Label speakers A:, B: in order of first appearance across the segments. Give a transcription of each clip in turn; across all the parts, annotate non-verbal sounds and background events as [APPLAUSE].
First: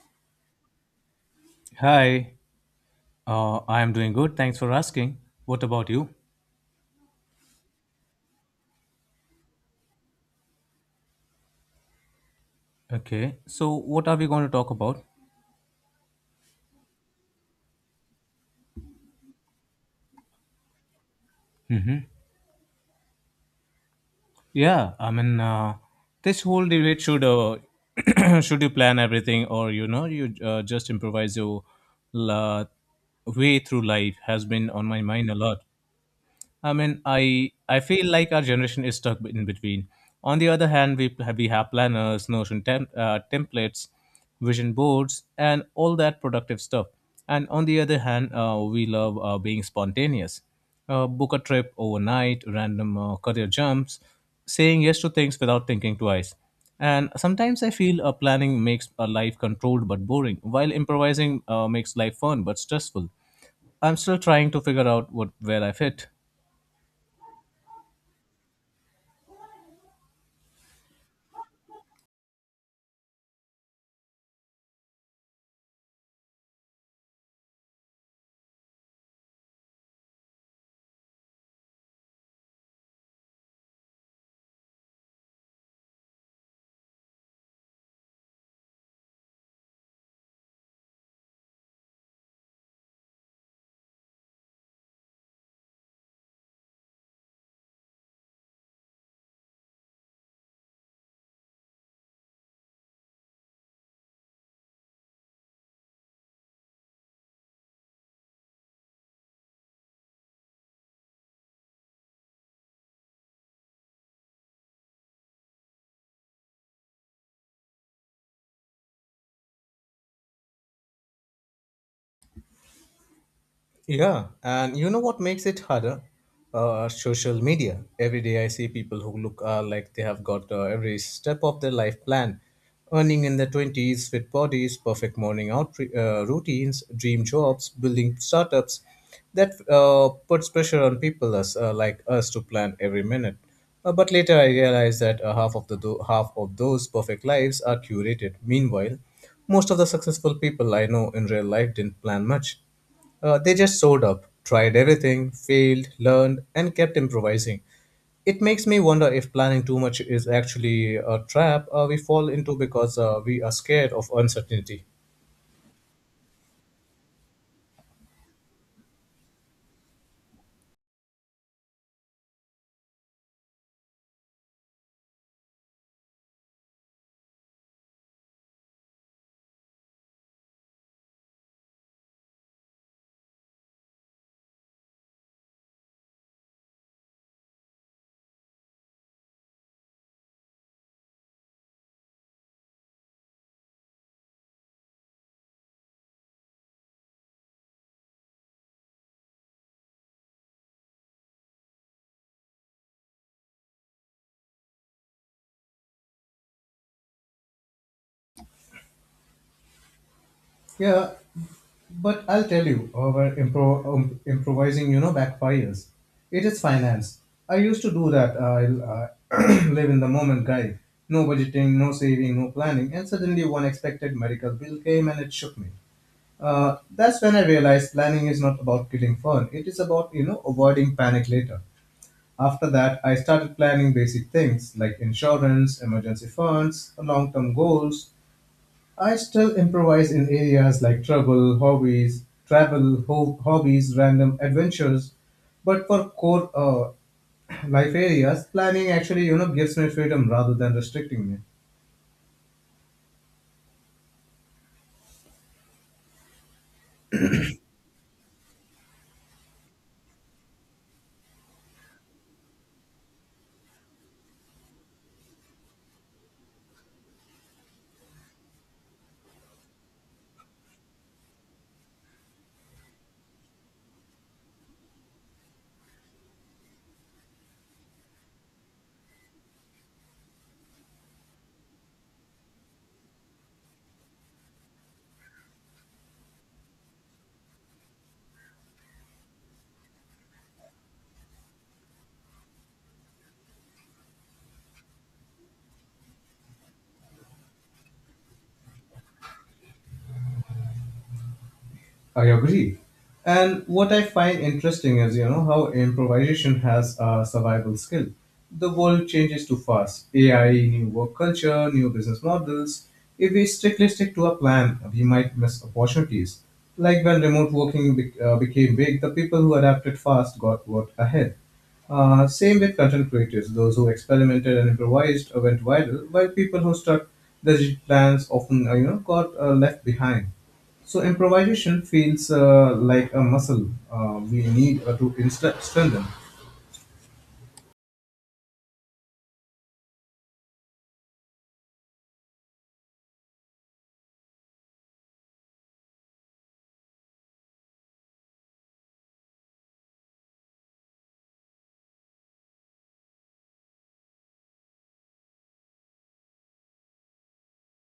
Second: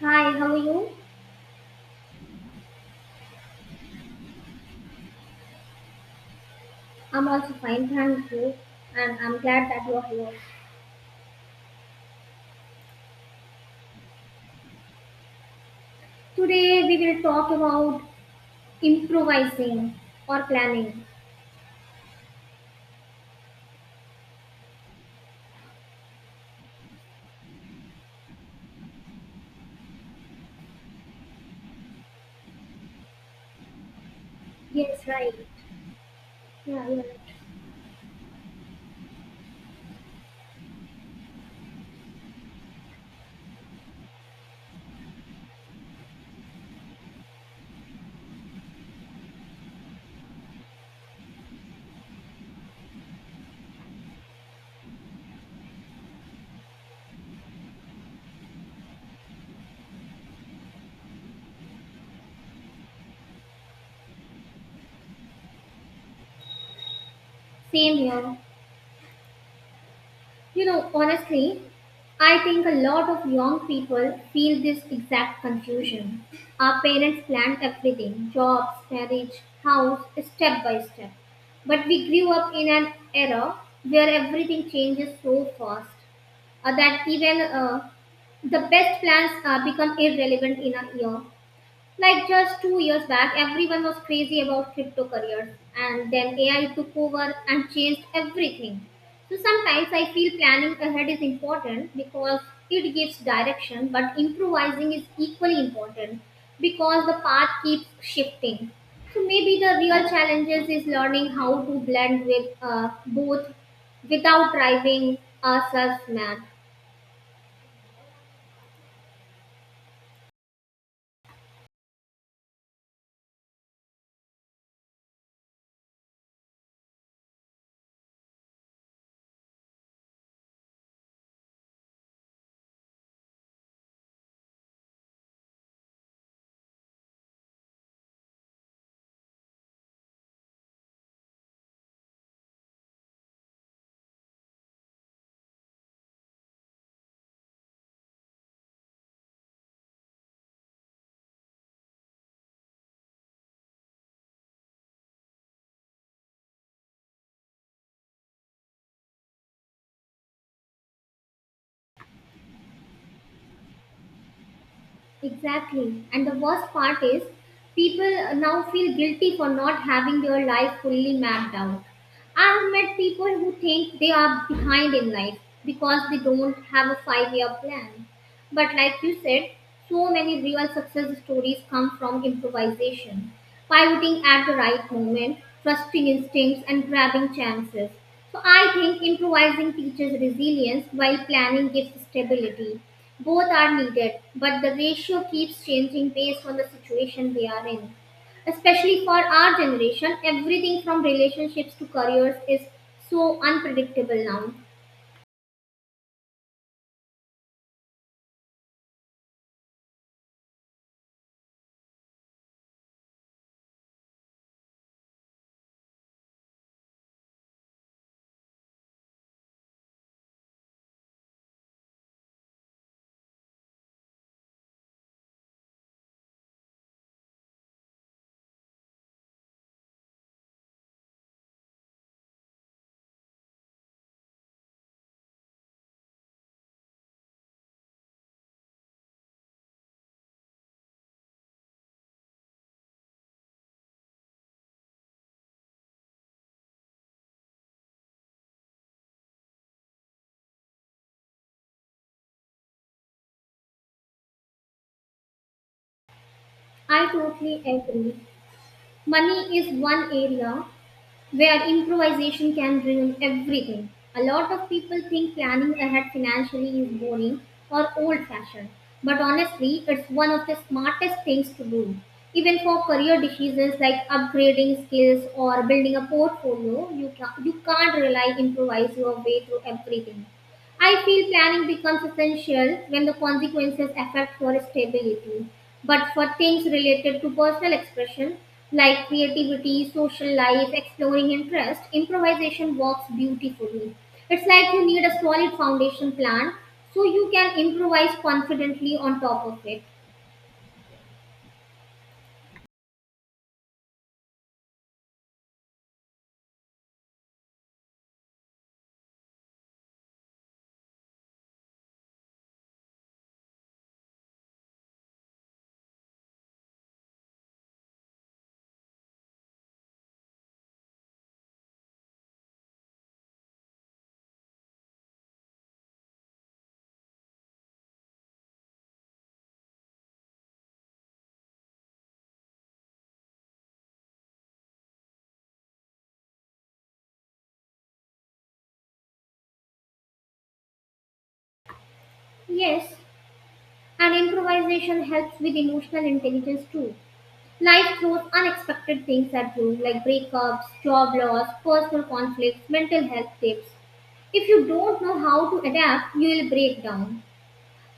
A: Hi, how are you?
B: Hi, I am doing good. Thanks for asking. What about you?
A: I'm also fine, thank you. And I'm glad that you're here.
B: Okay, so what are we going to talk about?
A: Today we will talk about improvising or planning.
B: Hmm. Yeah, I mean, this whole debate should [CLEARS THROAT] should you plan everything, or you know you just improvise your la- way through life has been on my
A: Yes,
B: mind
A: right.
B: a lot. I
A: Yeah, you're
B: mean,
A: right.
B: I feel like our generation is stuck in between. On the other hand, we have planners, Notion templates, vision boards, and all that productive stuff. And on the other hand, we love being spontaneous. Book a trip overnight, random career jumps, saying yes to things without thinking twice. And sometimes I feel planning makes a life controlled but boring, while improvising makes life fun but stressful. I'm still trying to figure out what where I fit.
A: Same here. You know, honestly, I think a lot of young people feel this exact confusion. Our parents planned everything jobs, marriage, house, step by step. But we grew up in an era where everything changes so fast, that even the best plans become irrelevant in a year. Like just 2 years back, everyone was crazy about crypto careers, and then AI took over and changed everything. So sometimes I feel planning ahead is important because it gives direction, but improvising is equally important because the path keeps shifting. So maybe the real challenges is learning how to blend with both without driving ourselves mad.
B: Yeah, and you know what makes it harder? Social media. Every day I see people who look like they have got every step of their life planned, earning in their 20s, fit bodies, perfect morning out routines, dream jobs, building startups. That puts pressure on people like us to plan every minute. But later I realized that half of the half of those perfect lives are curated. Meanwhile, most of the successful people I know in real life didn't plan much. They just showed up, tried everything, failed, learned, and kept improvising. It makes me wonder if planning too much is actually a trap we fall into because we are scared of uncertainty.
A: Exactly. And the worst part is, people now feel guilty for not having their life fully mapped out. I've met people who think they are behind in life because they don't have a 5 year plan. But like you said, so many real success stories come from improvisation, pivoting at the right moment, trusting instincts, and grabbing chances. So I think improvising teaches resilience while planning gives stability. Both are needed, but the ratio keeps changing based on the situation we are in. Especially for our generation, everything from relationships to careers is so unpredictable now.
B: Yeah, but I'll tell you, our improvising, you know, backfires. It is finance. I used to do that. I'll [CLEARS THROAT] live in the moment guy. No budgeting, no saving, no planning, and suddenly one expected medical bill came and it shook me. That's when I realized planning is not about killing fun. It is about, you know, avoiding panic later. After that, I started planning basic things like insurance, emergency funds, long term goals. I still improvise in areas like trouble, hobbies, travel, hobbies, random adventures. But for core [CLEARS THROAT] life areas, planning actually, you know, gives me freedom rather than restricting me.
A: I totally agree. Money is one area where improvisation can ruin everything. A lot of people think planning ahead financially is boring or old fashioned, but honestly, it's one of the smartest things to do. Even for career decisions like upgrading skills or building a portfolio, you can't rely improvise your way through everything. I feel planning becomes essential when the consequences affect for stability. But for things related to personal expression, like creativity, social life, exploring interest, improvisation works beautifully. It's like you need a solid foundation plan so you can improvise confidently on top of it.
B: I agree. And what I find interesting is, you know, how improvisation has a survival skill. The world changes too fast. AI, new work culture, new business models. If we strictly stick to a plan, we might miss opportunities. Like when remote working became big, the people who adapted fast got what ahead. Same with content creators. Those who experimented and improvised went viral, while people who stuck rigid plans often, you know, got left behind. So improvisation feels like a muscle we need to strengthen.
A: Yes, and improvisation helps with emotional intelligence too. Life throws unexpected things at you, like breakups, job loss, personal conflicts, mental health tips. If you don't know how to adapt, you will break down.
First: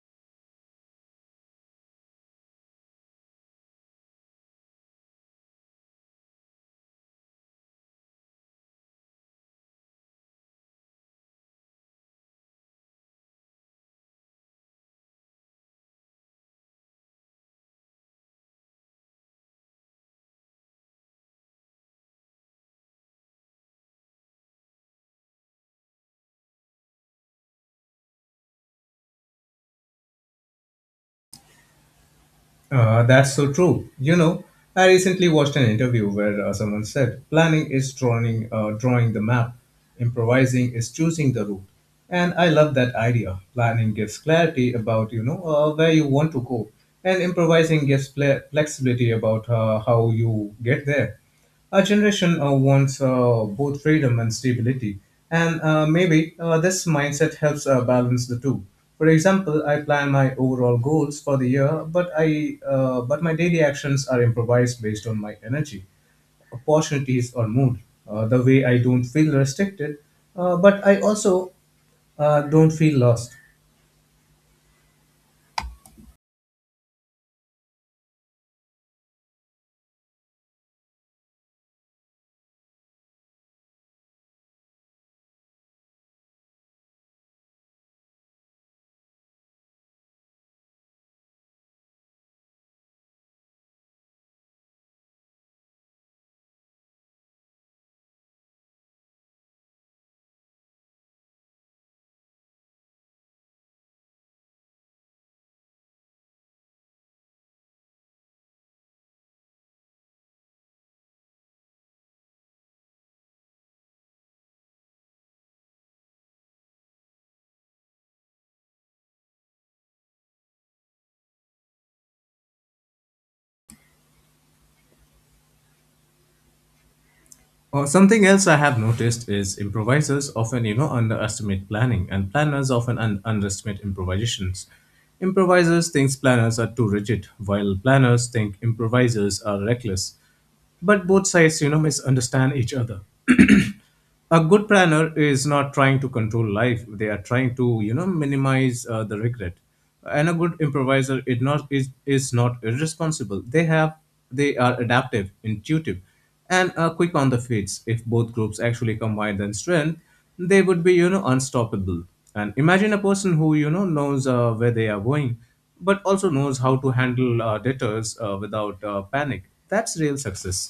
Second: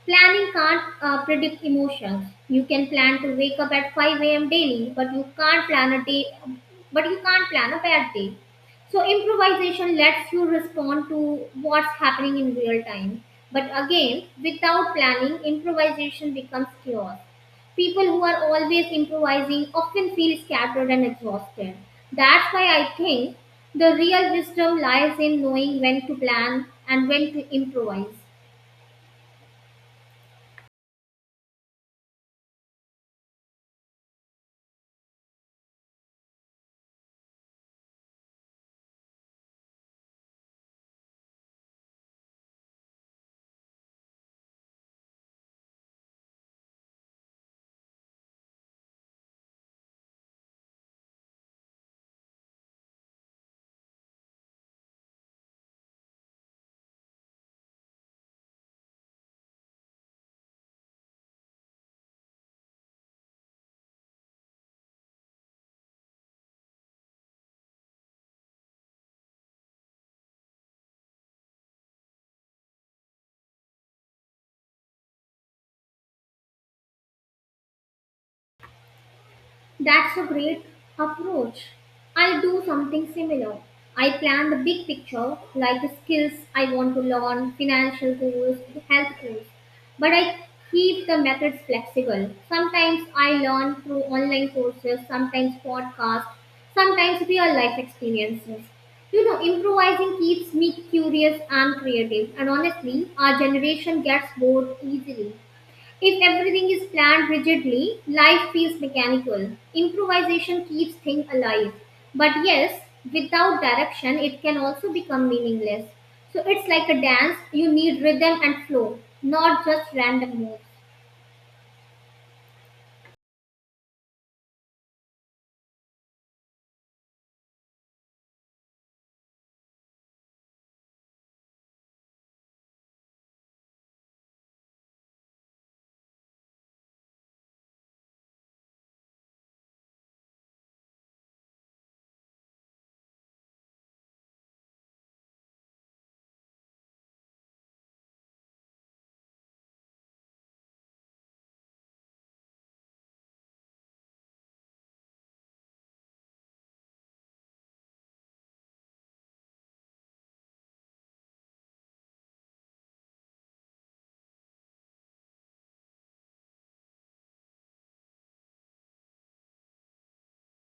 A: Planning can't predict emotions. You can plan to wake up at 5 a.m. daily, but you can't plan a bad day. So improvisation lets you respond to what's happening in real time. But again, without planning, improvisation becomes chaos. People who are always improvising often feel scattered and exhausted. That's why I think the real wisdom lies in knowing when to plan and when to improvise.
B: That's so true. You know, I recently watched an interview where someone said planning is drawing the map, improvising is choosing the route. And I love that idea. Planning gives clarity about you know where you want to go, and improvising gives flexibility about how you get there. Our generation wants both freedom and stability, and maybe this mindset helps balance the two. For example, I plan my overall goals for the year, but I but my daily actions are improvised based on my energy, opportunities, or mood. The way I don't feel restricted, but I also don't feel lost.
A: That's a great approach. I do something similar. I plan the big picture, like the skills I want to learn, financial goals, health goals. But I keep the methods flexible. Sometimes I learn through online courses, sometimes podcasts, sometimes real life experiences. You know, improvising keeps me curious and creative, and honestly, our generation gets bored easily. If everything is planned rigidly, life feels mechanical. Improvisation keeps things alive. But yes, without direction, it can also become meaningless. So it's like a dance, you need rhythm and flow, not just random moves.
B: Well, something else I have noticed is improvisers often, you know, underestimate planning, and planners often underestimate improvisations. Improvisers think planners are too rigid, while planners think improvisers are reckless. But both sides, you know, misunderstand each other. A good planner is not trying to control life, they are trying to you know minimize the regret, and a good improviser is not is, is not irresponsible, they are adaptive, intuitive, and quick on the feet. If both groups actually combine their strength, they would be you know unstoppable. And imagine a person who you know knows where they are going, but also knows how to handle debtors without panic. That's real success.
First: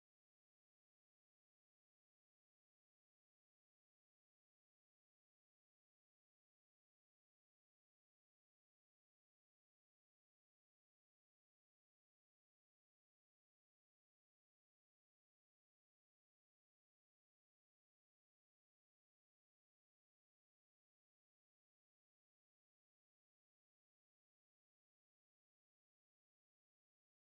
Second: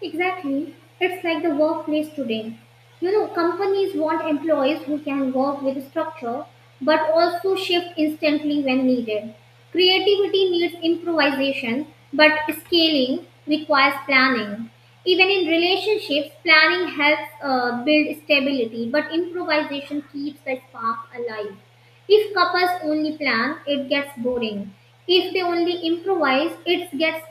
A: Exactly. It's like the workplace today. You know, companies want employees who can work with structure but also shift instantly when needed. Creativity needs improvisation, but scaling requires planning. Even in relationships, planning helps build stability, but improvisation keeps the spark alive. If couples only plan, it gets boring. If they only improvise, it gets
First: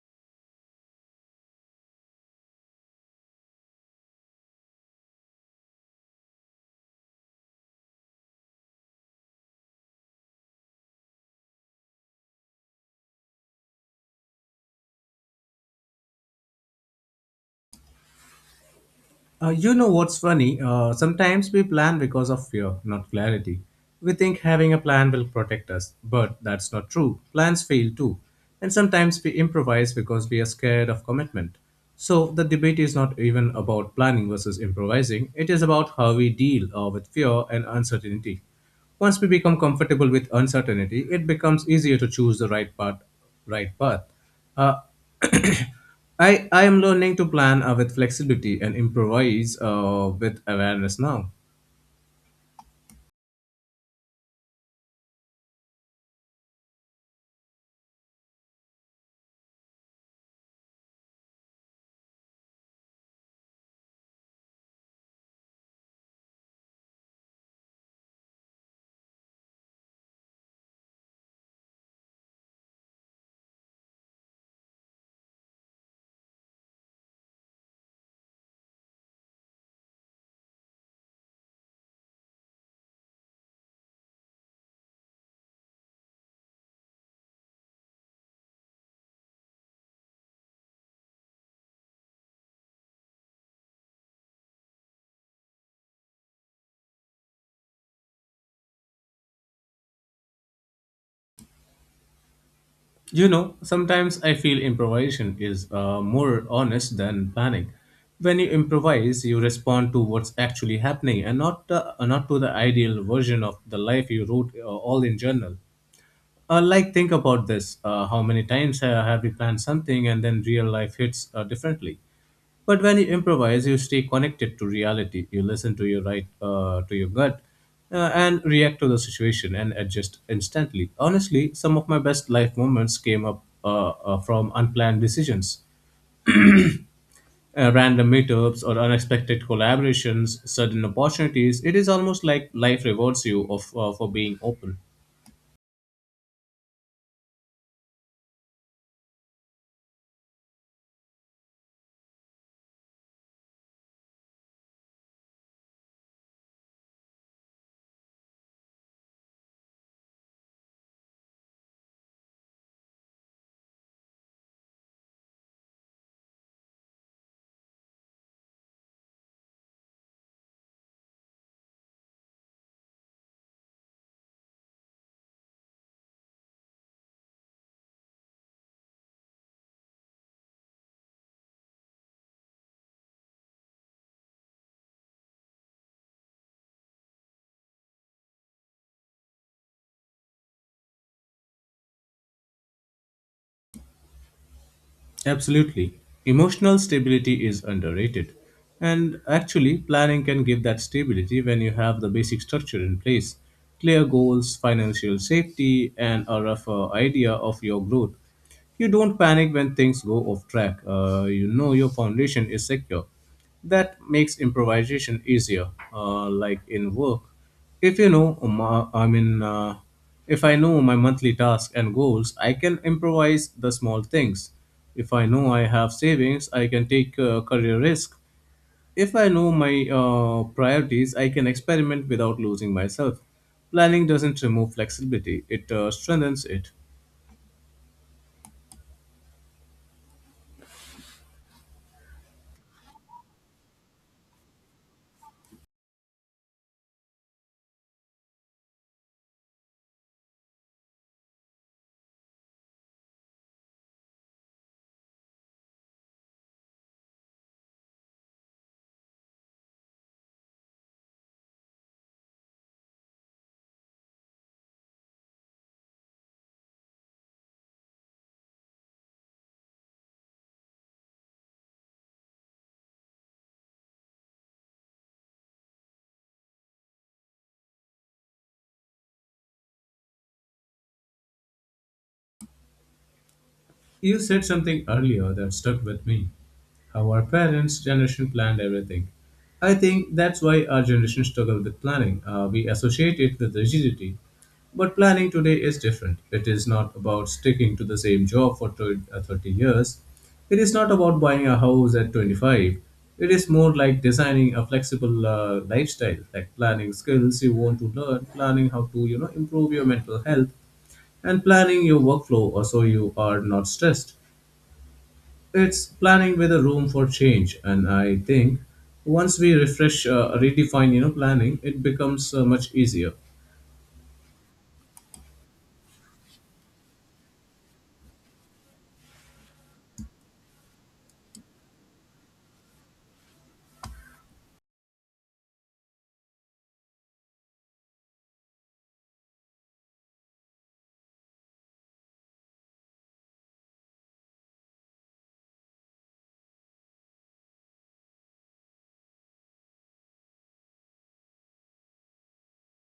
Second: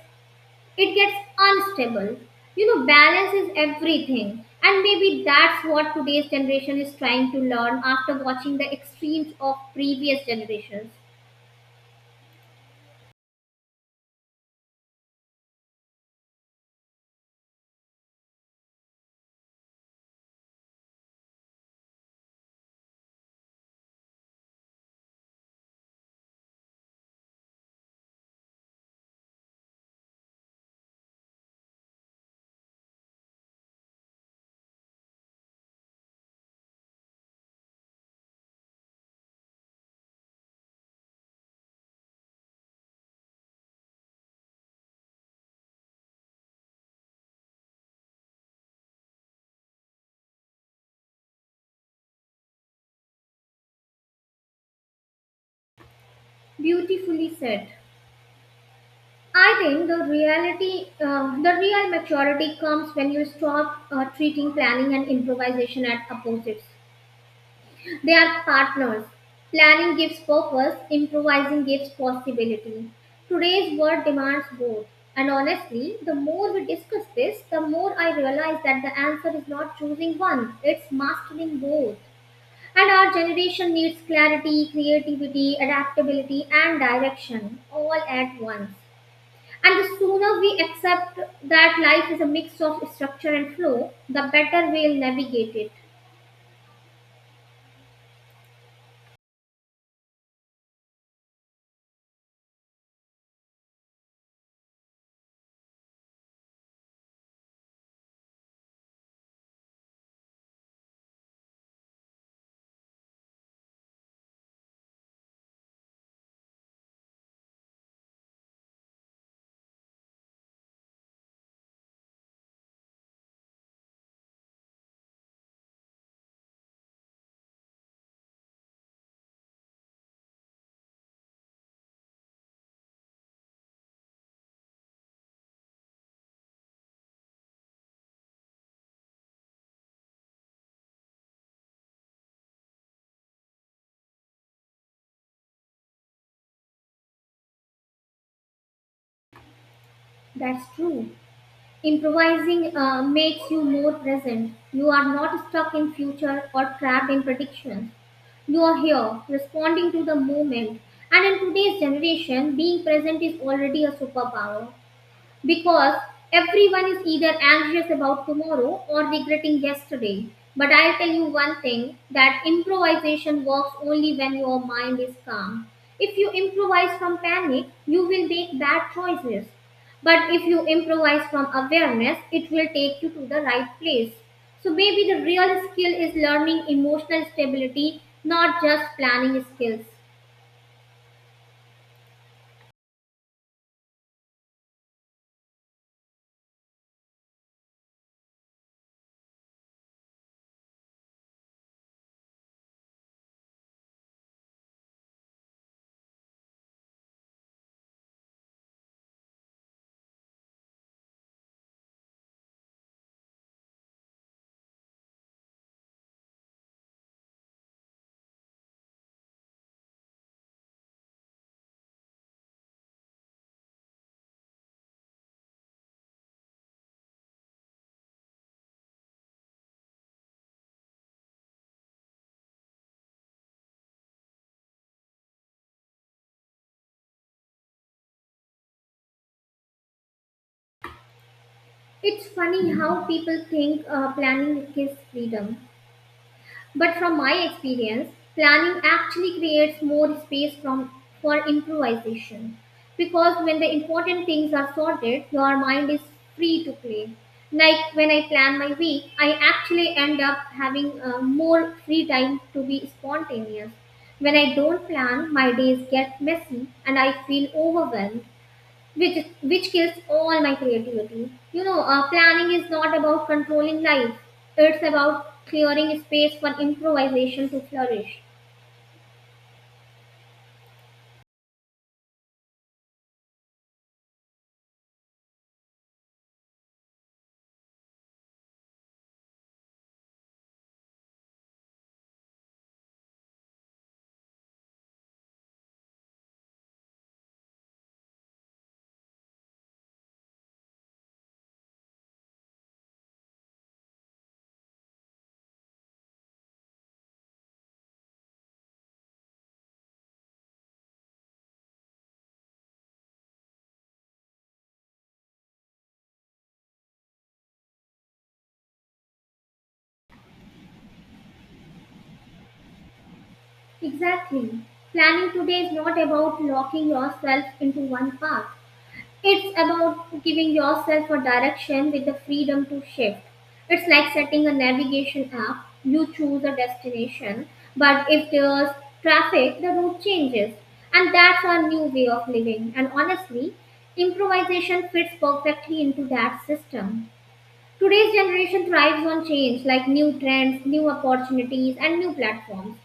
A: it gets unstable. You know, balance is everything. And maybe that's what today's generation is trying to learn after watching the extremes of previous generations.
B: You know what's funny? Sometimes we plan because of fear, not clarity. We think having a plan will protect us, but that's not true. Plans fail too. And sometimes we improvise because we are scared of commitment. So the debate is not even about planning versus improvising, it is about how we deal with fear and uncertainty. Once we become comfortable with uncertainty, it becomes easier to choose the right path. Right path. Uh, I am learning to plan with flexibility and improvise with awareness now.
A: Beautifully said. I think the real maturity comes when you stop treating planning and improvisation as opposites. They are partners. Planning gives purpose, improvising gives possibility. Today's world demands both. And honestly, the more we discuss this, the more I realize that the answer is not choosing one, it's mastering both. And our generation needs clarity, creativity, adaptability, and direction all at once. And the sooner we accept that life is a mix of structure and flow, the better we'll navigate it.
B: You know, sometimes I feel improvisation is more honest than planning. When you improvise, you respond to what's actually happening and not not to the ideal version of the life you wrote all in journal. Like think about this: how many times have you planned something and then real life hits differently? But when you improvise, you stay connected to reality. You listen to to your gut, and react to the situation and adjust instantly. Honestly, some of my best life moments came up from unplanned decisions, random meetups, or unexpected collaborations, sudden opportunities. It is almost like life rewards you of for being open.
A: That's true. Improvising makes you more present. You are not stuck in future or trapped in predictions. You are here, responding to the moment. And in today's generation, being present is already a superpower because everyone is either anxious about tomorrow or regretting yesterday. But I'll tell you one thing that improvisation works only when your mind is calm. If you improvise from panic, you will make bad choices. But if you improvise from awareness, it will take you to the right place. So maybe the real skill is learning emotional stability, not just planning skills.
B: Absolutely. Emotional stability is underrated. And actually, planning can give that stability when you have the basic structure in place: clear goals, financial safety, and a rough idea of your growth. You don't panic when things go off track. You know your foundation is secure. That makes improvisation easier, like in work. If you know, I mean, if I know my monthly tasks and goals, I can improvise the small things. If I know I have savings, I can take career risk. If I know my priorities, I can experiment without losing myself. Planning doesn't remove flexibility; it strengthens it.
A: It's funny how people think planning gives freedom, but from my experience, planning actually creates more space from for improvisation because when the important things are sorted, your mind is free to play. Like when I plan my week, I actually end up having more free time to be spontaneous. When I don't plan, my days get messy and I feel overwhelmed, which kills all my creativity. Planning is not about controlling life; it's about clearing space for improvisation to flourish.
B: You said something earlier that stuck with me. How our parents' generation planned everything. I think that's why our generation struggled with planning. We associate it with rigidity. But planning today is different. It is not about sticking to the same job for 20 30 years. It is not about buying a house at 25. It is more like designing a flexible lifestyle, like planning skills you want to learn, planning how to, you know, improve your mental health, and planning your workflow so you are not stressed. It's planning with a room for change, and I think once we redefine, you know, planning, it becomes much easier.
A: Exactly. Planning today is not about locking yourself into one path. It's about giving yourself a direction with the freedom to shift. It's like setting a navigation app. You choose a destination, but if there's traffic, the route changes. And that's our new way of living. And honestly, improvisation fits perfectly into that system. Today's generation thrives on change like new trends, new opportunities, and new platforms.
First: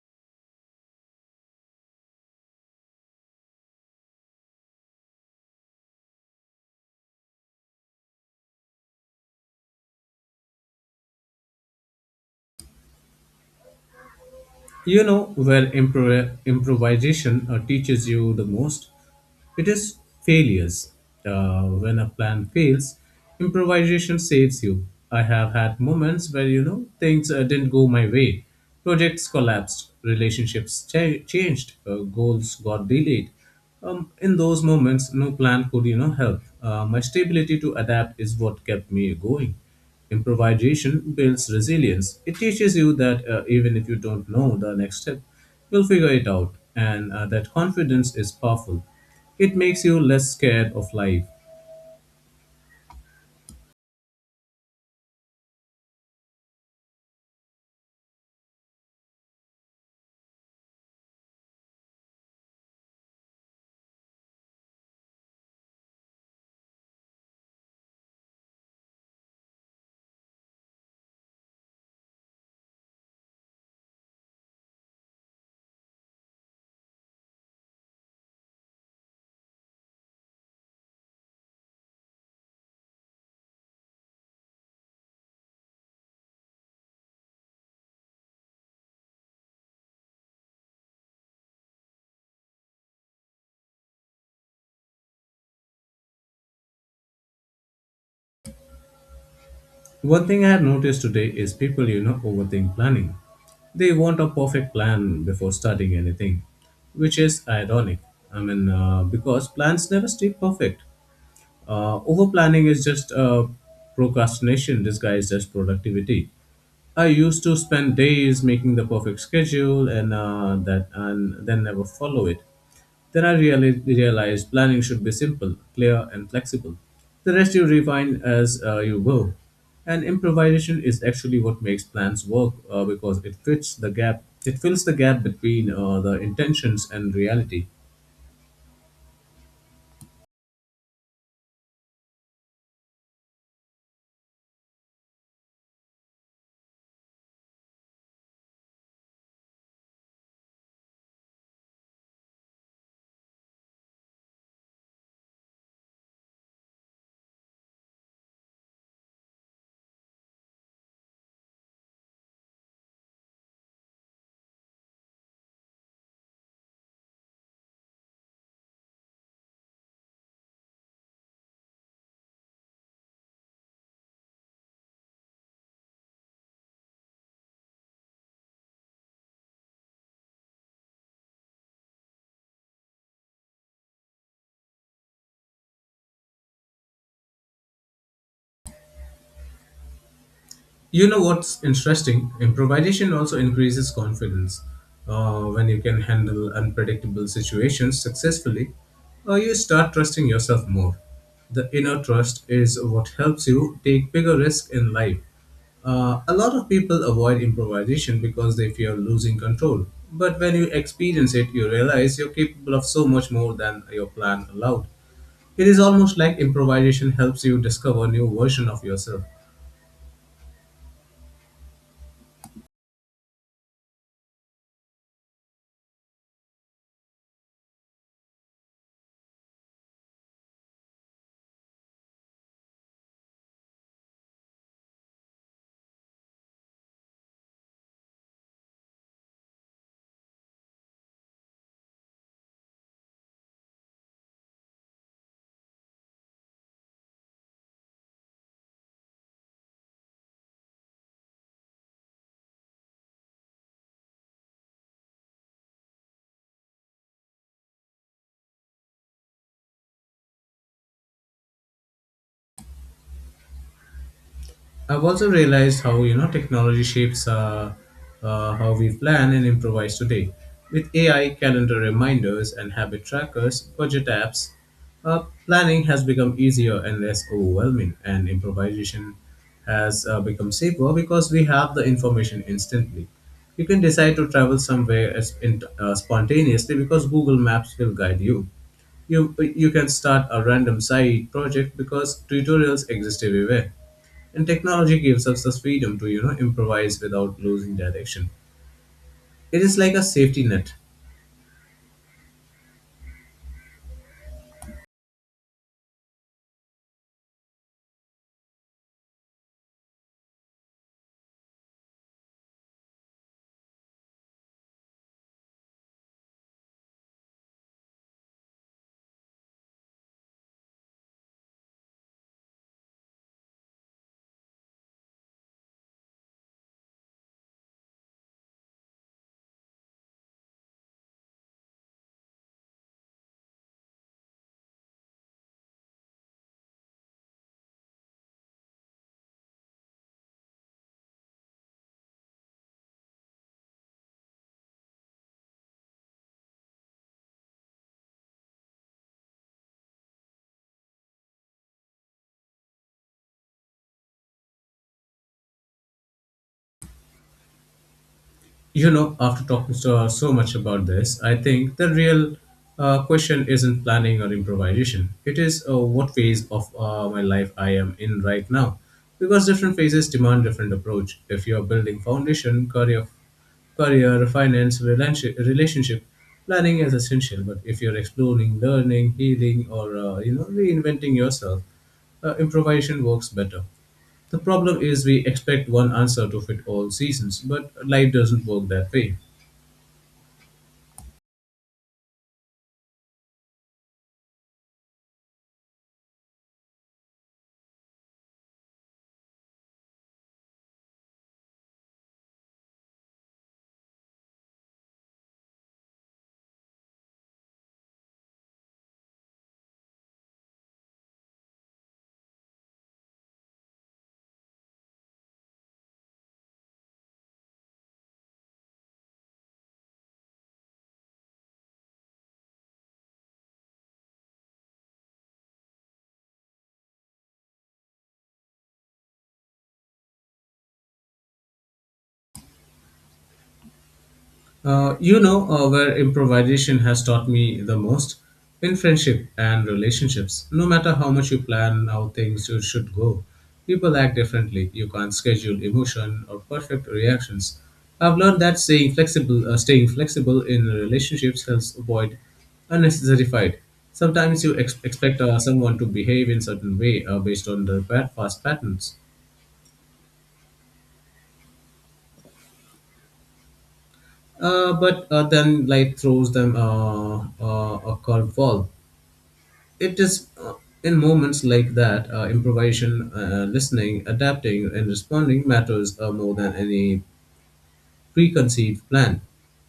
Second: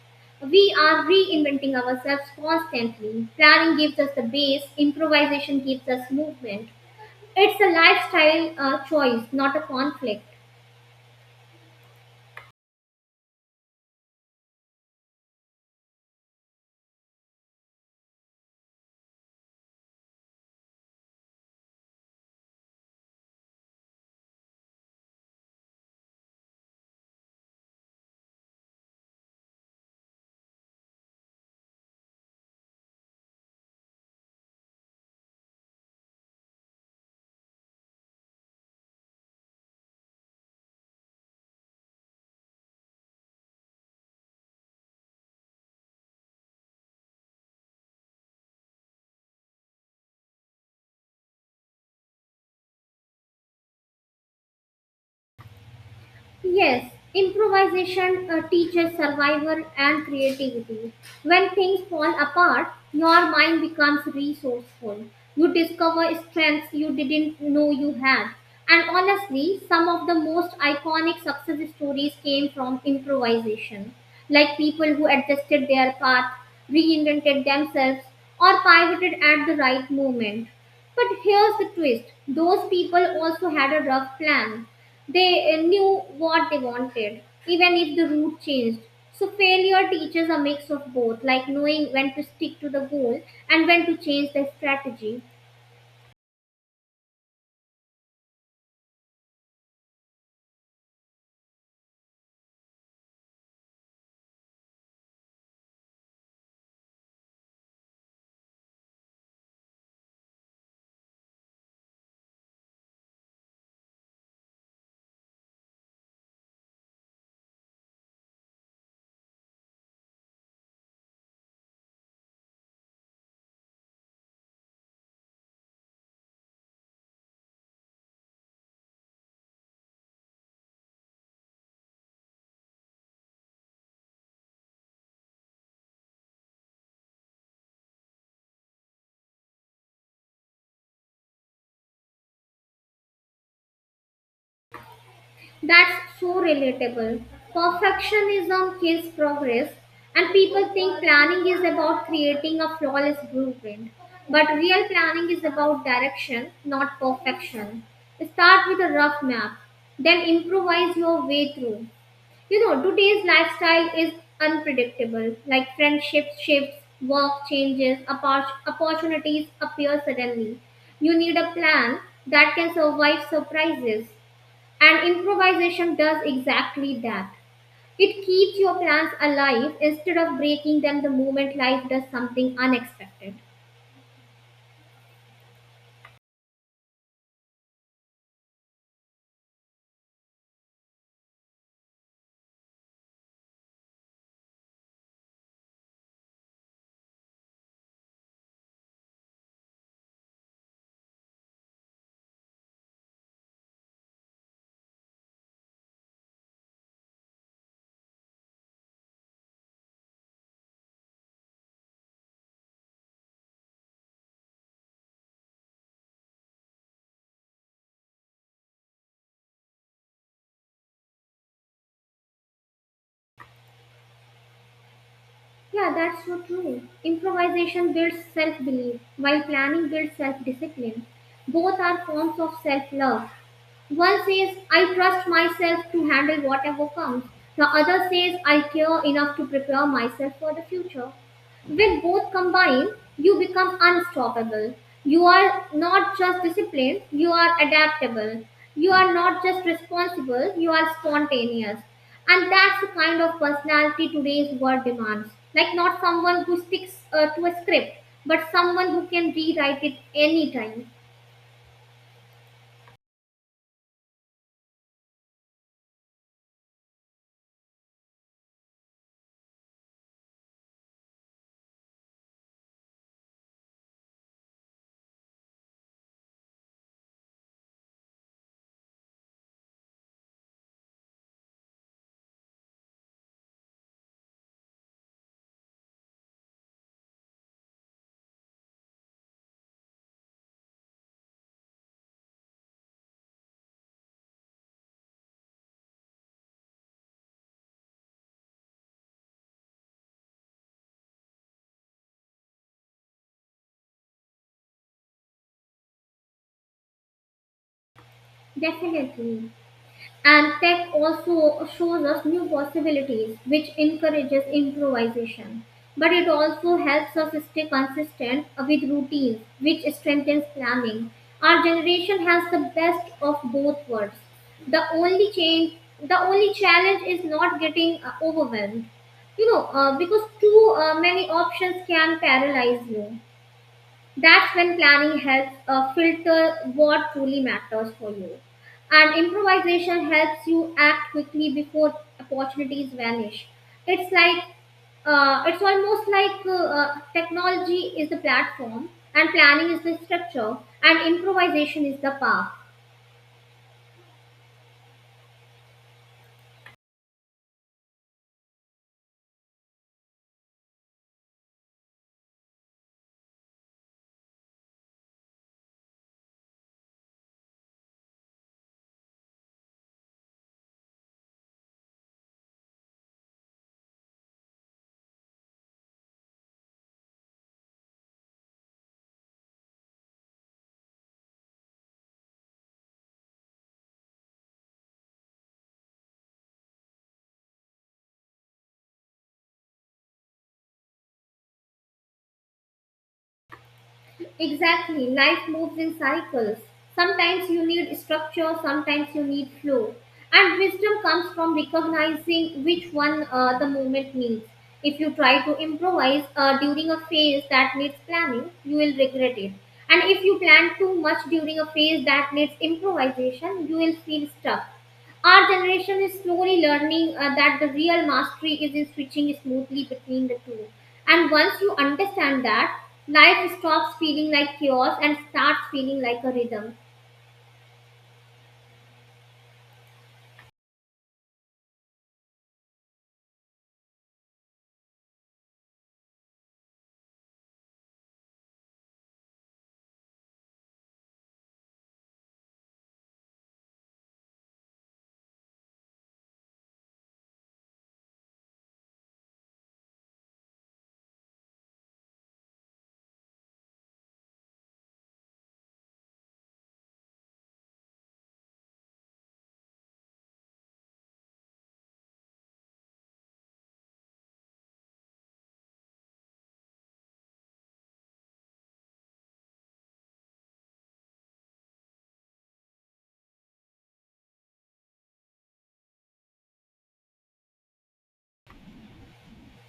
A: We are reinventing ourselves constantly. Planning gives us the base, improvisation gives us movement. It's a lifestyle choice, not a conflict.
B: You know where improvisation teaches you the most? It is failures. When a plan fails, improvisation saves you. I have had moments where, you know, things didn't go my way. Projects collapsed, relationships changed, goals got delayed. In those moments, no plan could, you know, help. My stability to adapt is what kept me going. Improvisation builds resilience. It teaches you that even if you don't know the next step, you'll figure it out, and that confidence is powerful. It makes you less scared of life.
A: Yes, improvisation teaches survival and creativity. When things fall apart, your mind becomes resourceful. You discover strengths you didn't know you had. And honestly, some of the most iconic success stories came from improvisation, like people who adjusted their path, reinvented themselves, or pivoted at the right moment. But here's the twist those people also had a rough plan. They knew what they wanted, even if the route changed. So, failure teaches a mix of both, like knowing when to stick to the goal and when to change the strategy.
B: One thing I have noticed today is people, you know, overthink planning. They want a perfect plan before starting anything, which is ironic. I mean, because plans never stay perfect. Over planning is just procrastination disguised as productivity. I used to spend days making the perfect schedule and and then never follow it. Then I really realized planning should be simple, clear, and flexible. The rest you refine as you go. And improvisation is actually what makes plans work because it fits the gap. It fills the gap between the intentions and reality.
A: That's so relatable. Perfectionism kills progress, and people think planning is about creating a flawless blueprint. But real planning is about direction, not perfection. Start with a rough map, then improvise your way through. You know, today's lifestyle is unpredictable, like friendship shifts, work changes, opportunities appear suddenly. You need a plan that can survive surprises. And improvisation does exactly that. It keeps your plans alive instead of breaking them the moment life does something unexpected.
B: You know what's interesting? Improvisation also increases confidence. When you can handle unpredictable situations successfully, you start trusting yourself more. The inner trust is what helps you take bigger risks in life. A lot of people avoid improvisation because they fear losing control. But when you experience it, you realize you're capable of so much more than your plan allowed. It is almost like improvisation helps you discover new version of yourself.
A: Yeah, that's so true. Improvisation builds self belief, while planning builds self discipline. Both are forms of self love. One says, I trust myself to handle whatever comes. The other says, I care enough to prepare myself for the future. With both combined, you become unstoppable. You are not just disciplined, you are adaptable. You are not just responsible, you are spontaneous. And that's the kind of personality today's world demands. Like, not someone who sticks to a script, but someone who can rewrite it anytime.
B: I've also realized how you know technology shapes how we plan and improvise today. With AI, calendar reminders, and habit trackers, budget apps, planning has become easier and less overwhelming, and improvisation has become safer because we have the information instantly. You can decide to travel somewhere spontaneously because Google Maps will guide you. You can start a random side project because tutorials exist everywhere, and technology gives us the freedom to, improvise without losing direction. It is like a safety net.
A: Definitely. And tech also shows us new possibilities, which encourages improvisation. But it also helps us stay consistent with routines, which strengthens planning. Our generation has the best of both worlds. The only change, the only challenge is not getting overwhelmed. Because too many options can paralyze you. That's when planning helps filter what truly matters for you. And improvisation helps you act quickly before opportunities vanish. It's like, it's almost like technology is the platform and planning is the structure and improvisation is the path.
B: You know, after talking so much about this, I think the real question isn't planning or improvisation. It is what phase of my life I am in right now, because different phases demand different approach. If you are building foundation, career, finance, relationship, planning is essential. But if you're exploring, learning, healing, or you know, reinventing yourself, improvisation works better. The problem is we expect one answer to fit all seasons, but life doesn't work that way.
A: Exactly, life moves in cycles. Sometimes you need structure, sometimes you need flow. And wisdom comes from recognizing which one the moment needs. If you try to improvise during a phase that needs planning, you will regret it. And if you plan too much during a phase that needs improvisation, you will feel stuck. Our generation is slowly learning that the real mastery is in switching smoothly between the two. And once you understand that, life stops feeling like chaos and starts feeling like a rhythm.
B: You know, where improvisation has taught me the most? In friendship and relationships. No matter how much you plan how things you should go, people act differently. You can't schedule emotion or perfect reactions. I've learned that staying flexible in relationships helps avoid unnecessary fight. Sometimes you expect someone to behave in certain way based on their past patterns, but then life throws them a curveball. It is in moments like that, improvisation, listening, adapting, and responding matters more than any preconceived plan.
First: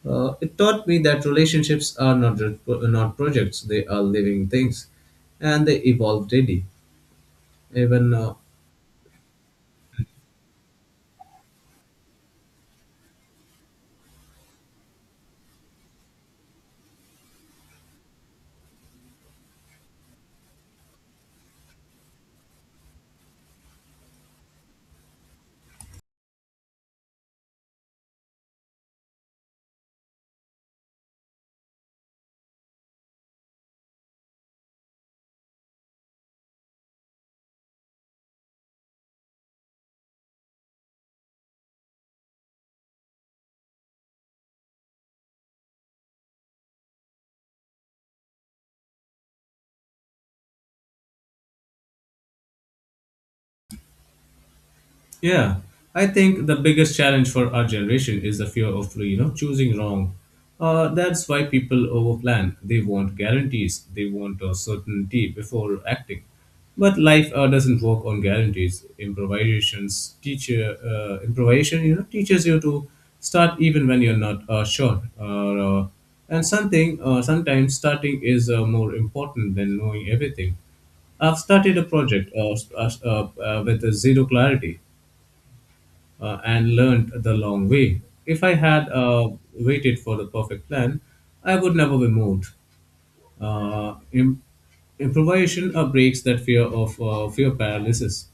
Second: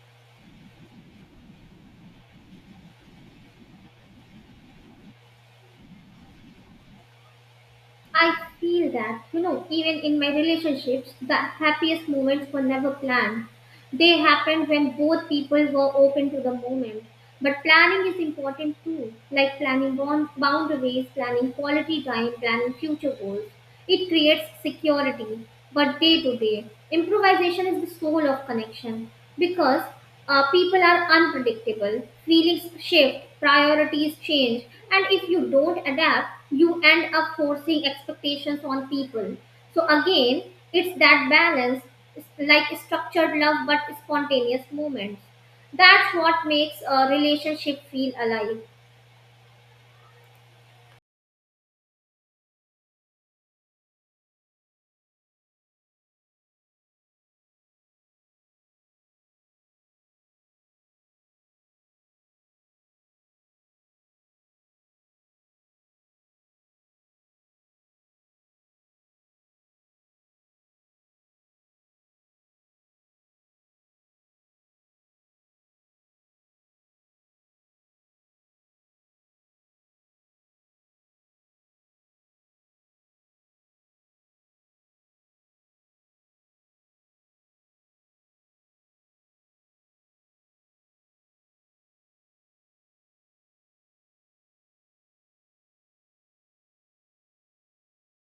B: It taught me that relationships are not projects; they are living things, and they evolve daily. Even
A: I feel that, you know, even in my relationships, the happiest moments were never planned. They happened when both people were open to the moment. But planning is important too, like planning boundaries, planning quality time, planning future goals. It creates security, but day to day, improvisation is the soul of connection because people are unpredictable, feelings shift, priorities change, and if you don't adapt, you end up forcing expectations on people. So, again, it's that balance it's like structured love but spontaneous movements. That's what makes a relationship feel alive.
B: Yeah, I think the biggest challenge for our generation is the fear of, choosing wrong. That's why people overplan. They want guarantees. They want a certainty before acting. But life doesn't work on guarantees. Improvisation teaches you to start even when you're not sure. And something sometimes starting is more important than knowing everything. I've started a project with zero clarity, and learned the long way. If I had waited for the perfect plan, I would never be moved. Uh, im- improvisation breaks that fear paralysis.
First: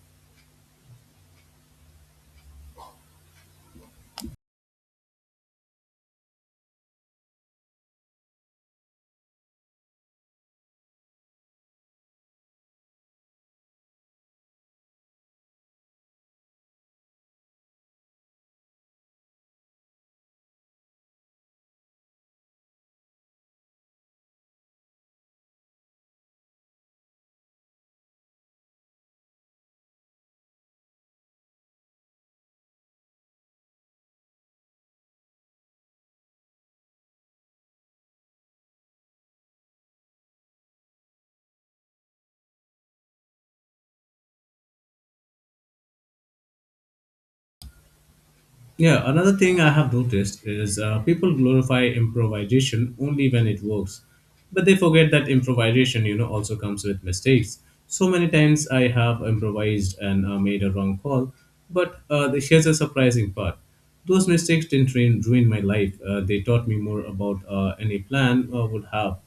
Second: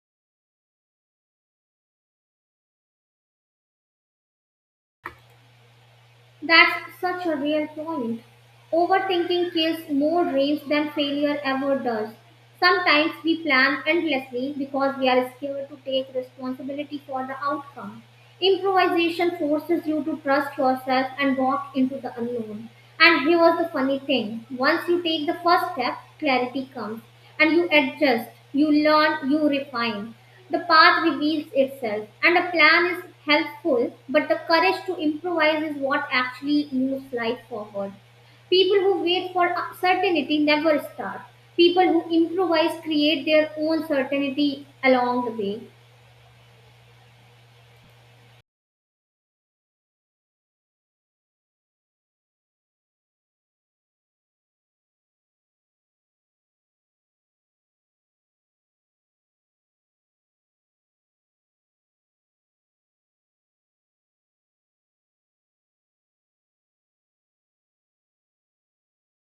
A: That's such a real point. Overthinking kills more dreams than failure ever does. Sometimes we plan endlessly because we are scared to take responsibility for the outcome. Improvisation forces you to trust yourself and walk into the unknown. And here's the funny thing once you take the first step, clarity comes and you adjust, you learn, you refine. The path reveals itself, and a plan is helpful, but the courage to improvise is what actually moves life forward. People who wait for certainty never start. People who improvise create their own certainty along the way.
B: Yeah, another thing I have noticed is, people glorify improvisation only when it works, but they forget that improvisation, also comes with mistakes. So many times I have improvised and made a wrong call, but here's a surprising part: those mistakes didn't ruin my life. They taught me more about any plan would have.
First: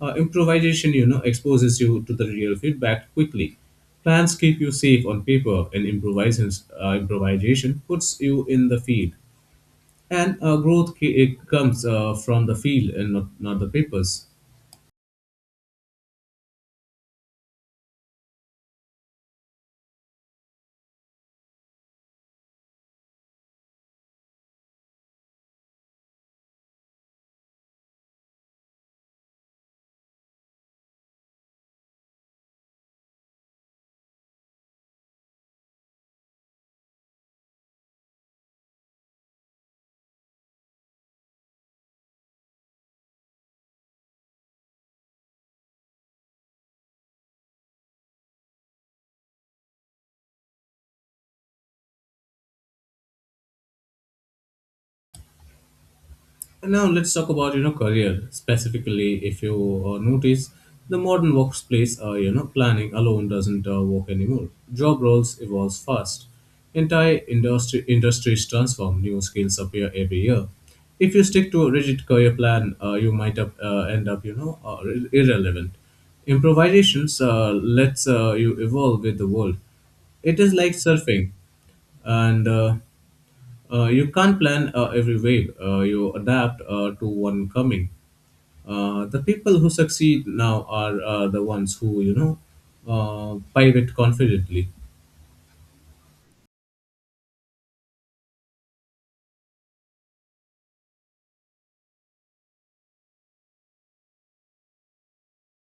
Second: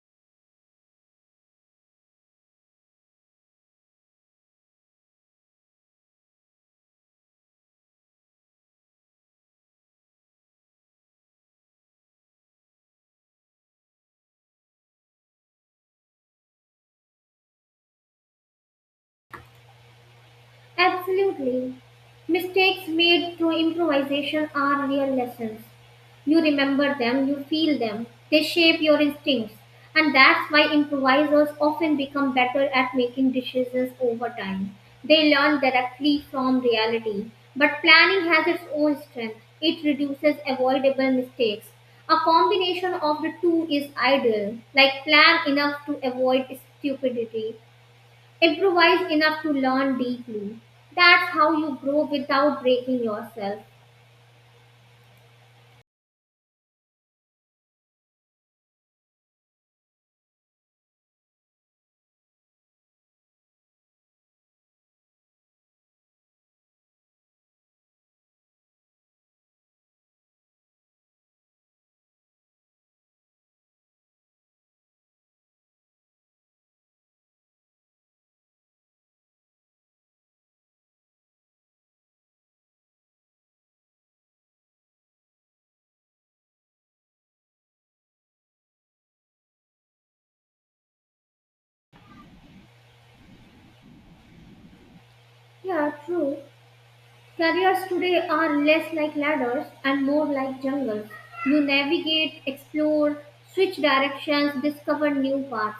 B: Improvisation, exposes you to the real feedback quickly. Plans keep you safe on paper, and improvisation puts you in the field. And growth it comes from the field and not the papers.
A: Absolutely. Mistakes made through improvisation are real lessons. You remember them, you feel them, they shape your instincts. And that's why improvisers often become better at making decisions over time. They learn directly from reality. But planning has its own strength, it reduces avoidable mistakes. A combination of the two is ideal, like plan enough to avoid stupidity improvise enough to learn deeply. That's how you grow without breaking yourself.
B: And now let's talk about, career specifically. If you notice, the modern workplace, planning alone doesn't work anymore. Job roles evolve fast. Entire industry industries transform. New skills appear every year. If you stick to a rigid career plan, you might end up, irrelevant. Improvisations lets you evolve with the world. It is like surfing, and you can't plan every wave, you adapt to one coming. The people who succeed now are the ones who, pivot confidently.
A: Yeah, true. Careers today are less like ladders and more like jungles. You navigate, explore, switch directions, discover new paths.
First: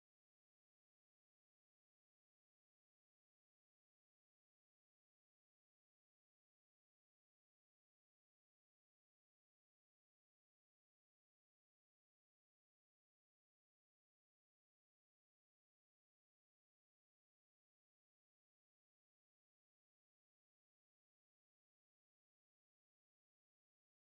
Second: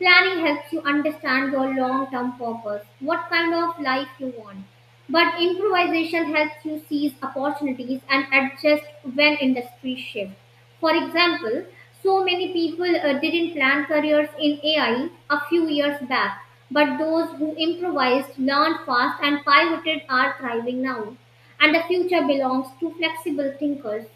A: Planning helps you understand your long term purpose, what kind of life you want. But improvisation helps you seize opportunities and adjust when industry shifts. For example, so many people didn't plan careers in AI a few years back, but those who improvised, learned fast, and pivoted are thriving now. And the future belongs to flexible thinkers.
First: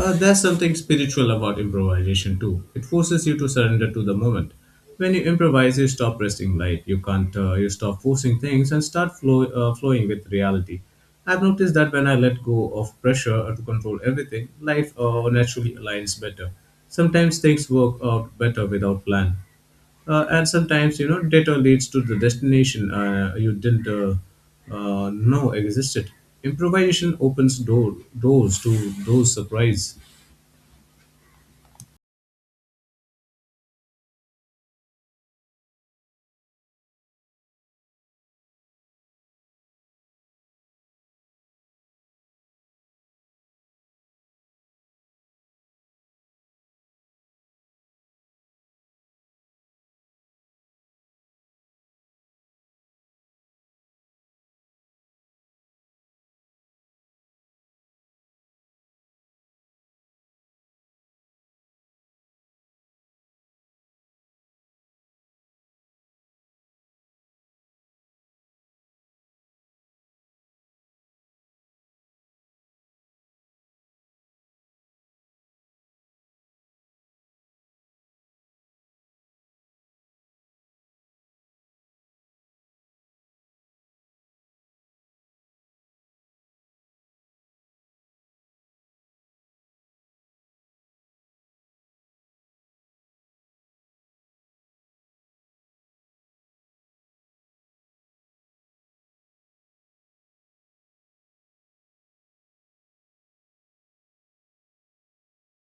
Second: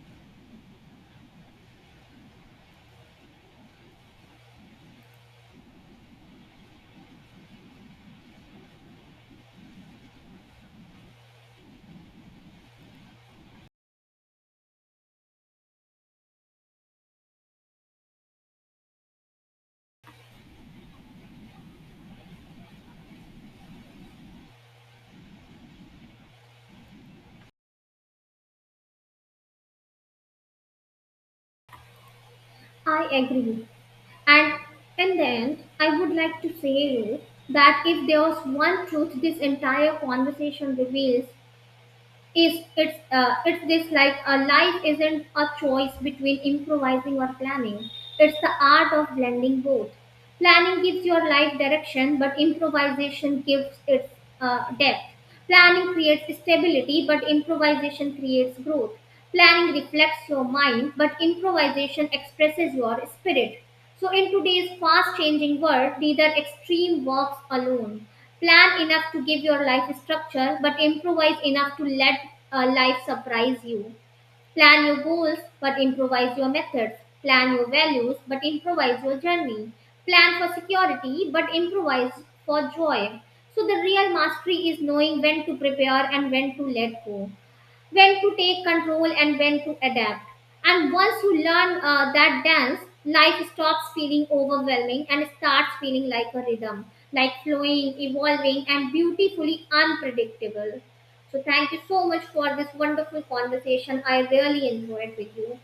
B: There's something spiritual about improvisation too. It forces you to surrender to the moment. When you improvise, you stop resting light. You can't. You stop forcing things and start flowing with reality. I've noticed that when I let go of pressure to control everything, life naturally aligns better. Sometimes things work out better without plan, and sometimes, data leads to the destination you didn't know existed. Improvisation opens doors to those surprise.
A: I agree. And in the end, I would like to say you that if there was one truth this entire conversation reveals, is it's this like a life isn't a choice between improvising or planning. It's the art of blending both. Planning gives your life direction, but improvisation gives its depth. Planning creates stability, but improvisation creates growth. Planning reflects your mind, but improvisation expresses your spirit. So, in today's fast changing world, neither extreme works alone. Plan enough to give your life structure, but improvise enough to let life surprise you. Plan your goals, but improvise your methods. Plan your values, but improvise your journey. Plan for security, but improvise for joy. So, the real mastery is knowing when to prepare and when to let go when to take control and when to adapt. And once you learn that dance, life stops feeling overwhelming and starts feeling like a rhythm, like flowing, evolving, and beautifully unpredictable. So, thank you so much for this wonderful conversation. I really enjoyed with you.